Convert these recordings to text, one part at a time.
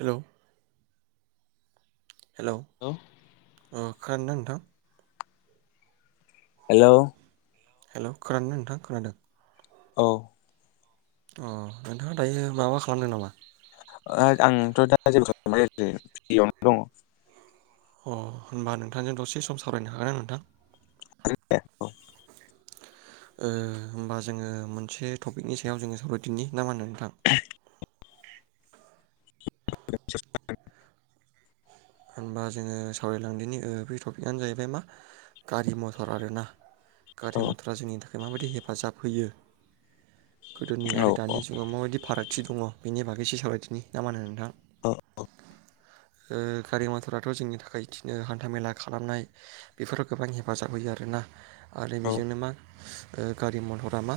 हेल' hello ओ। खायोनादोंना नोंथां? हेल' हेल' खोनादोंना नोंथां खोनादों? औ अ नोंथाङा दायो माबा खालामदों नामा? ओ आंथ' दा जेबो खालानाय जायाखै फ्रियावनो दङ। अ होनबा नोंथांजों दसे सम सावरायनो हागोन ना नोंथां? [unintelligible] ओ होमबा जोङो मोनसे थपिकनि सायाव जोङो सावराय दिनि ना मा होनो? नोंथां [unintelligible] होनबा जोङो सावराय लांदिनि ओ बे टपिक आनो जायैबाय मा गारि मथर आरोना। औ गारि मथरा जोंनि था खाय माबायदि हेफाजाब होयो। गोदोनि हेलौ आरो औ दानि जुगाव माबायदि फाराग थि दङ बेनि बागै एसे सावराय थिनि ना मा होनो नोंथां? अ अ ओ गारि मथराथ' जोंनि थाखाय इदिनो हान्था मेला खालामनाय बेफोराव गोबां हेफाजाब होयो आरोना। आरो बेजोंनो मा ओ गारि मथरा मा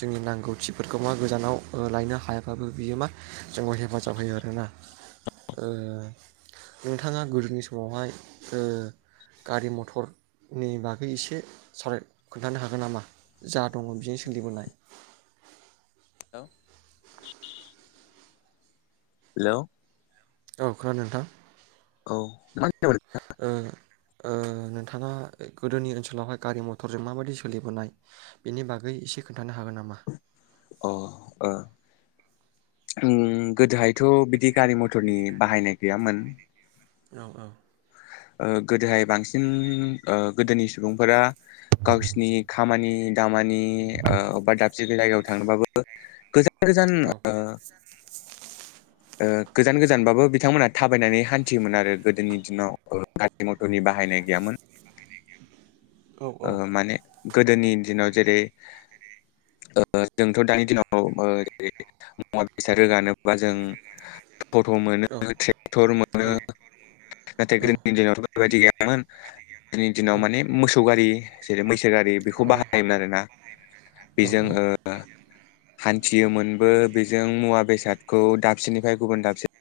जोंनि नांगौथि फोरखौ मा गोजानाव लायनो हायाबाबो बियो मा जोंखौ हेफाजाब होयो आरोना। ओ नोंथाङा गोदोनि समावहाय ओ गारि मथर नि बागै एसे सावराय खोन्थानो हागोन नामा जा दङ बिजोंनो सोलिबोनाय हेलौ हेलौ औ खोनादों नोंथां औ टाइम जाबाय नोंथाङा गोदोनि ओनसोलावहाय गारि मथरजों माबायदि सोलिबोनाय बेनि बागै एसे खोन्थानो हागोन नामा अ उम गोदोहाय थ बिदि गारि मथरनि बाहायनाय गैयामोन। [unintelligible] औ औ। गोदोहाय बांसिन गोदोनि सुबुंफोरा गावसिनि खामानि दाम मामानि अबेबा दाबसे जायगायाव थांबाबो गोस औ [unintelligible] [unintelligible] ओ गोजान गोजानबाबो बिथांमोनहा थाबायनानै हान्थियोमोन आरो गोदोनि दिनाव गारि मथरनि बाहायनाय गैयामोन। औ औ ओ माने गोदोनि दिनाव जेरै जोंथ दानि दिनाव जेरै मुवा बेसाद रोगानोबा जों अट मोनो औ ट्रेक्टर मोनो नाथाय गोदोनि दिनावथ' बेफोरबादि गैयामोन। दिनैनि दिनाव माने मस जेरै मैसो सेगारि बेखौ बाहायोमोन आरोना औ बेजों हान्थियोमोनबो बेजों मुवा बेसादखौ दाबसेनिफ्राय गुबुन दाबसे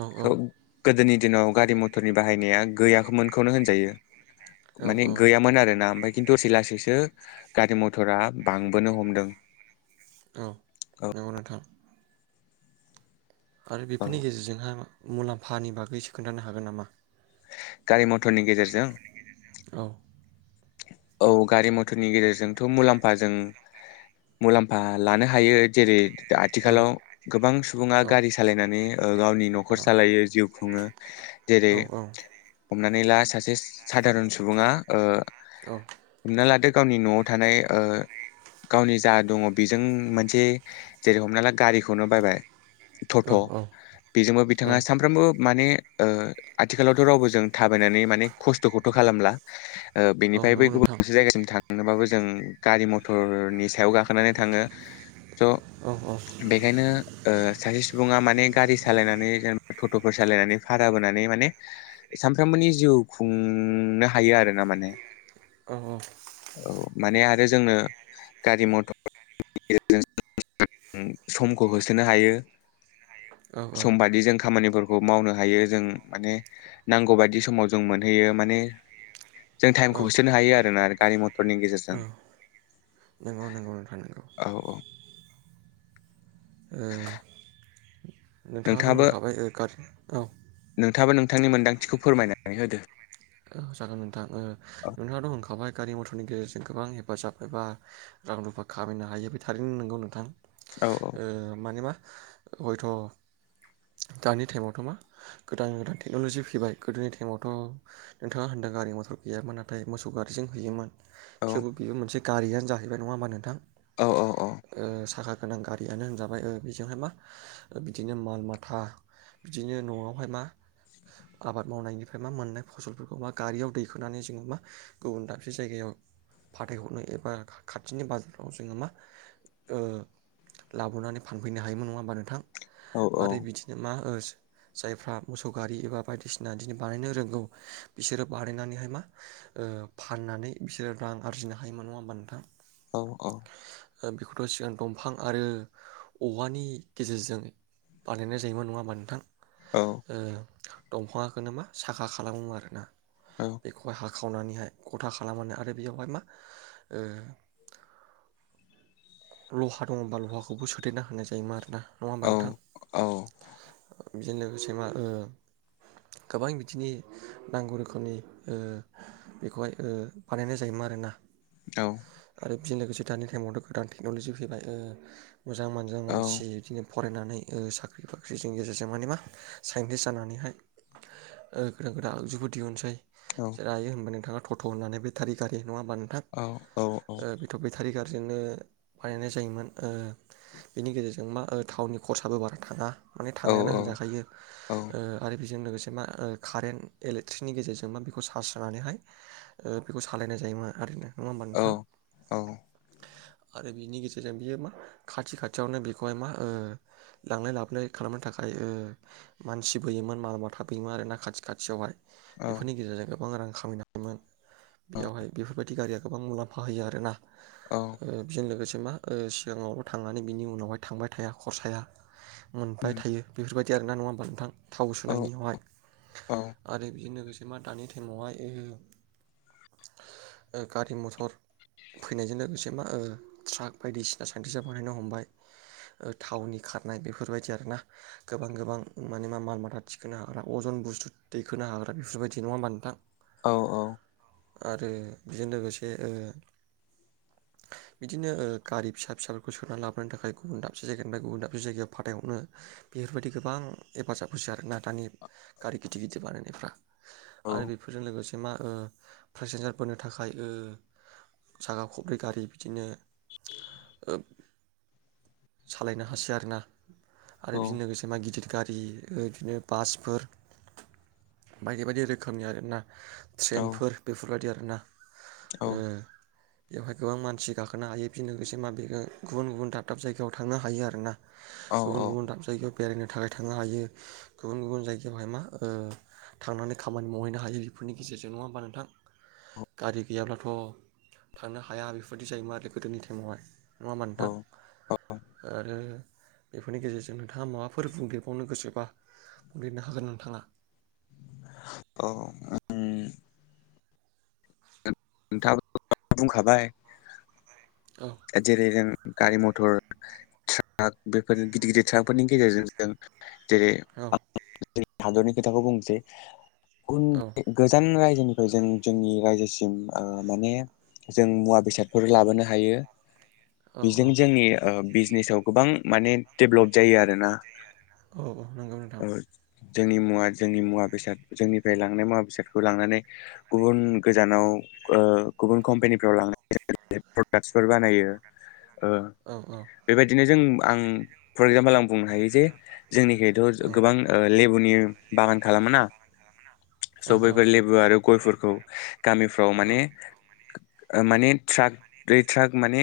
औ औ। गोदोनि दिनाव गारि मथरनि बाहायनाया गैयाखैमोन। बे खौनो होनजायो। औ माने गैयामोन आरो ना ओमफ्रायाय खिन्थु दसै लासैसो गारि मथरा बांबोनो हमदों। औ नंगौ नोंथां आरो औ बेफोरनि गेजेरजोंहाय मुलाम्फानि बागैसो खोन्थानो हागोन नामा। गारि मथरनि गेजेरजों। औ औ गारि मथरनि गेजेरजोंथ मुलाम्फाजों मुलाम्फा लानो हायो जेरै दा औ आथिखालाव गोबां सुबुंङा औ गारि सालायनानै गावनि न'खर सालायो जिउ खुंङो औ औ। हमनानै ला सासे साादारन सुबुङा औ हमना लादो गावनि न'आव थानाय ओ गावनि जा दङ' बेजों मोनसे जेरै हमना ला गारिखौनो बायबाय औ थथ' औ बेजोंबो औ बिथाङा सानफ्रोमबो माने ओ आथिखालावथ' रावबो जों थाबायनानै माने खस्थ'खौथ' खालामला। ओ औ बेनिफाय बै नंगौ गुबु नोंथां मोनसे जायगासिम थांनोबाबो जों गारि मथ'रनि सायाव गाखोनानै थाङो स' औ औ बेखायनो ओ सासे सुबुङा माने माने गारि सालायनानै जेनेबा टट'फोर सालायनानै भारा बोनानै माने सामफ्रामबोनि जिउ खुंनो हायो आरो ना माने औ औ औ माने आरो जोंनो गारि [unintelligible] समखौ होसोनो हायो औ समबादि जों खामानिफोर ओ मावनो हायो जों माने नांगौ बायदि समाव जों मोनहैयो माने जों औ थाइमखौ होसोनो हायो आ आरो गारि मथरनि औ गेजेरजों नंगौ नंगौ नोंथां नंगौ औ औ ओ नोंथाङाथ' नोंथाङाबो होनखाबाय ओ गारि औ थाङाबो नोंथांनि मोन्दांथिखौ फोरमायनानै होदो जागोन नोंथां ओ औ नोंथाङाथ' होनखाबाय गारि मथरनि गेजेरजों गोबां हेफाजाब एबा रां रुफा खामायनो हायो बे थारैनो नंगौ नोंथां औ ओ माने मा हयथ' दानि टाइमावथ' मा गोदान गोदान टेक्न'लजि फैबाय गोदोनि टाइमावथ' नोंथाङा होन्दों गारि मथर गैयामोन नाथाय मोसौ गारिजों हैयोमोन औ थेवबो बेयो मोनसे गारियानो जाहैबाय नङा होनबा नोंथां औ ओ साखा गोनां गारियानो होनजाबाय ओ बेजोंहाय मा बिदिनो माल माथा बिदिनो न'आवहाय मा आबाद मावनायनिफ्राय मा मोननाय फसलफोरखौ मा गारियाव दैखोनानै जोङो मा गुबुन दाबसे जायगायाव फाथायहरनो एबा खाथिनि बाजाराव जोङो मा ओ लाबोनानै फानफैनो हायोमोन नङा होमबा नोंथां औ आरो बिदिनो मा ओ जायफ्रा मोसौ गारि एबा बायदिसिना इदिनो बानायनो रोंगौ बिसोरो बानायनानैहाय मा ओ फाननानै बिसोरो रां आरजिनो हायोमोन नङा होमबा नोंथां? औ औ ओ बेखौथ' सिगां दंफां आरो औवानि गेजेरजों बानायनाय जायोमोन नङा होनबा नोंथां? ओ दंफाङाखोनो मा सााखा खालामो आरोना। औ बेखौ हाय। हाखावनानैहाय गथा खालामनानै आरो बेयावहाय मा लहा दङबा लहाखौबो सोदेरना होनाय जायोमोन आरोना। नङा औ होनबा नोंथां। औ बिदिनो लोगोसे मा ओ गोबां बिथिंनि नांगौ रोखोमनि ओ बेखौहाय ओ बानायनाय जायोमोन आरोना। औ आरो बेजों लोगोसे दानि टाइमावथ' गोदान टेक्न'लजि फैबाय ओ मोजां मोजां मानसि औ बिदिनो। फरायनानै ओ साख्रि बाख्रिजों गेजेरजों माने मा साइन्टिस् जानानैहाय ओ गोदान गोदान आगजुफोर दिहुनसै औ सोर हायो होनबा नोंथाङा। ट' ट' होन्नानै बेटारि गारि नङा होमबा नोंथां औ औ ओ बेथ' बेटारि गारि बिदिनो बानायनाय जायोमोन ओ बिनि गेजेरजों मा थावननि खरसाबो बारा थाङा। माने औ थाङायानो होनजाखायो औ आरो। बेजों लोगोसे मा ओ कारेन्ट इलेक्ट्रिकनि गेजेरजों मा बेखौ चार्ज होनानैहाय ओ बेखौ सालायनाय जायोमोन आरोना। नङा होमबा औ नोंथां औ आरो बिनि गेजेरजों बियो मा खाथि खाथियावनो बेखौहाय मा ओ लांलाय लाबोलाय खालामनो थाखाय ओ मानसि बोयोमोन माल माथा बोयोमोन आरो ना खाथि खालायावहाय। औ बेफोरनि गेजेरजों गोबां रां खामायनो हायोमोन। बेयावहाय बेफोरबायदि खाथि गारि गाखोबा मुलाम्फा होयो आरोना। औ ओ बेजों लोगोसे मा ओ सिगाङावल' थांनानै बिनि उनावहाय थांबाय थाया खरसाया मोनबाय उम थायो बेफोरबायदि। गेरनांगौ नङा होनबा नोंथां। थाव औ सोनांयिवहाय औ आरो बिजों लोगोसे। मा दानि टाइमावहाय ओ गारि म'थर फैनायजों लोगोसे मा ओ। ट्राक बायदिसिना सान्टिसा बानायनो हमबाय थावनि खारनाय बेफोरबायदि आरो ना गोबां गोबां माने मा माल माथा थिखोनो हाग्रा अजन बुस्थु दैखोनो हाग्रा बेफोरबायदि नङा होमबा नोंथां। औ औ। आरो बेजों लोगोसे ओ। बिदिनो ओ गारि फिसा फिसाफोरखौ सोननानै लाबोनो थाखाय गुबुन दाबसे जायगानिफ्राय गुबुन दाबसे जायगायाव फाथायहरनो बेफोरबायदि गोबां हेफाजाब होसै आरोना दानि गारि गिदिर गिदिर बानायनायफ्रा। आरो बेफोरजों लोगोसे मा ओ पेसेन्जारफोरनि थाखाय ओ साखा खब्रै गारि बिदिनो सालायनो हासै आरोना। आरो बेजों लोगोसे मा गिदिर गारि बिदिनो बासफोर बायदि बायदि रोखोमनि आरोना औ ट्रेनफोर बेफोरबायदि आरो [unintelligible] औ ओ बेवहाय गोबां मानसि गाखोनो हायो फिन लोगोसे मा बे गुबुन गुबुन दाब दाब जायगायाव थांनो हायो आरो ना गुबुन गुबुन दाब जायगायाव बेरायनो थाखाय थांनो हायो गुबुन गुबुन जायगायावहाय मा थांनानै खामानि मावहैनो हायो बेफोरनि गेजेरजों नङा होमबा नोंथां गारि गैयाब्लाथ' थांनो हाया बेफोर दि जायो मा गोदोनि ताइमावहाय नङा होमबा नोंथां औ आरो बेफोरनि गेजेरजों नोंथाङा माबाफोर बुंदेरबावनो गोसोबा बुंदेरनो हागोन नोंथाङा औ ओं नोंथां आबोथ बुंखाबाय औ जेरै जों गारि मथर ट्राक बेफोर गिदिर गिदिर ट्राकफोरनि गेजेरजों जों जेरै औ हादरनि खोथाखौ बुंसै उन औ गोजान राय [unintelligible] जों जोंनि रायजोसिम ओ माने जों मुवा बेसादफोर लाबोनो हायो औ बेजों जोंनि ओ बिजनेसाव गोबां माने डेभ्लप जायो आरोना औ औ नंगौ नोंथां ओ जोंनि मुवा जोंनि मुवा बेसाद जोंनिफ्राय लांनाय मुवा बेसादखौ लांनानै गुबुन गोजानाव ओ गुबुन कम्पानिफ्राव लांनाय प्रडाक्सफोर बानायो ओ औ बेबायदिनो जों आं फर एक्जामपोल आं बुंनो हायो जे जोंनिखाथ' औ गोबां लेबुनि बागान खालाम ना औ सबैफोर लेबु आरो गय फोर ओ गामि ओ औ माने ओ माने ट्राक दै ट्राक माने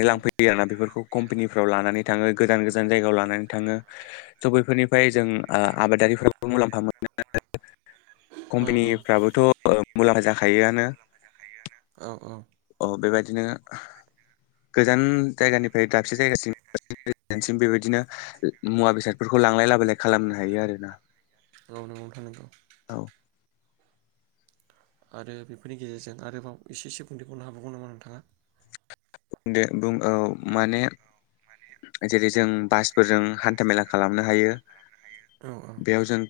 औ लांफैयो आरोना बेफोरखौ कम्पानिफ्राव लानानै थाङो गोजान गोजान जायगायाव लानानै थाङो स' बैफोरनिफ्राय जों ओ आबादारिफ्राबो मुलाम्फा मोनो [unintelligible] औ कम्पानिफ्राबोथ' ओ मुलामफा जा खायोआनो औ औ बेबायदिनो गोजान जायगानिफ्राय दाबसे जायगासिम गोजानसिम बेबायदिनो मुवा बेसादफोरखौ लांलाय लाबोलाय खालामनो हायो आरो ना। औ नोंगौ नोंथां नांगौ। औ। आरो बेफोरनि गेजेरजों आरोबाव एसे एसे बुंथिबावनो हाबावगौ नामा नोंथाङा। बुंदो बुं औ माने जेरै जों बासफोरजों हान्थामेला खालामनो हायो। औ औ।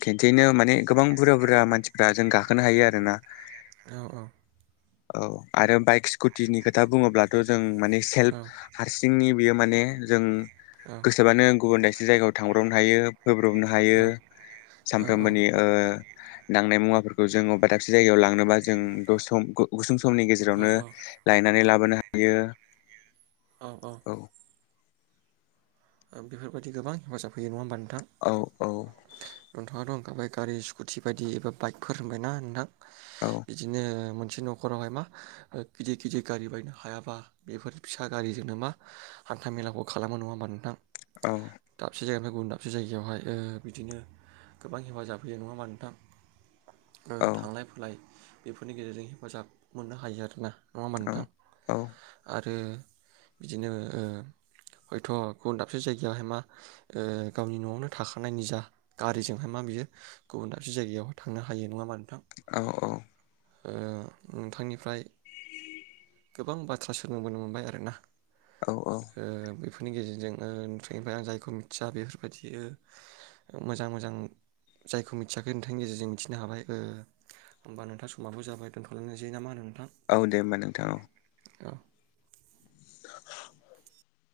खेनसेैनो माने गोबां बुरजा बुरजा मानसिफ्रा जों गाखोनो हायो आरोना। औ औ। औ आरो बाइक स्कुटिनि खोथा बुङोब्लाथ' जों माने औ सेल्फ हारसिंनि बियो माने जों औ गोसोबानो गुबुन जि जायगायाव थांब्रावनो हायो होब्रबनो हायो सामफ्रोमबोनि ओ नांनाय मुवाफोरखौ जोङो बा दाबसे जायगायाव लांनोबा जों गुसुं समनि औ गेजेरावनो औ लायनानै बोनो हायो। औ औ। बेफोरबायदि गोबां हेफाजाब होयो नङा होमबा नों औ औ। नोंहाथ दंओंखाबाय गारि स्कुटि बायदि एबा बाइकफोर होनबायना नोंथां। औ बिदिनो मोनसे न'खरावहाय मा गिदिर गिदिर गारि बायनो हायाबा बेफोर फिसा गारिजोंनो मा हान्था मेलाखौ खालामो नङा होमबा नोंथां। औ दाबसे जायगानिफ्राय गुबुन दाबसे जायगायावहाय ओ बिदिनो गोबां हेफाजाब होयो नङा होनबा नोथां। औ थांलाय फैलाय बेफोरनि गेजेरजों हेफाजाब मोननो हायो आरोना। नङा होमबा नोंथां औ औ आरो आरो बिदिनो हयथ गुबुन दाबसे जायगायावहाय मा गावनि न'आवनो थाखानाय निजा गारिजोंहाय मा बियो गुबुन दाबसे जायगायावहाय थांनो हायो नङा मा नोंथां। औ औ। नोंथांनिफ्राय गोबां बाथ्रा सोंबोनो मोनबाय आरो ना औ औ बे बेफोरनि गेजेरजों नोंथांनिफ्राय आं जायखौ मिथिया बेफोरबायदि मोजां मोजां जायखौ मिथियाखै नोंथांनि गेजेरजों मिथिनो हाबाय होमबा नोंथां समोमाबो जाबाय दोनथलायनाय जायो ना होननानै औ दे होमबा नोंथां औ [inaudible]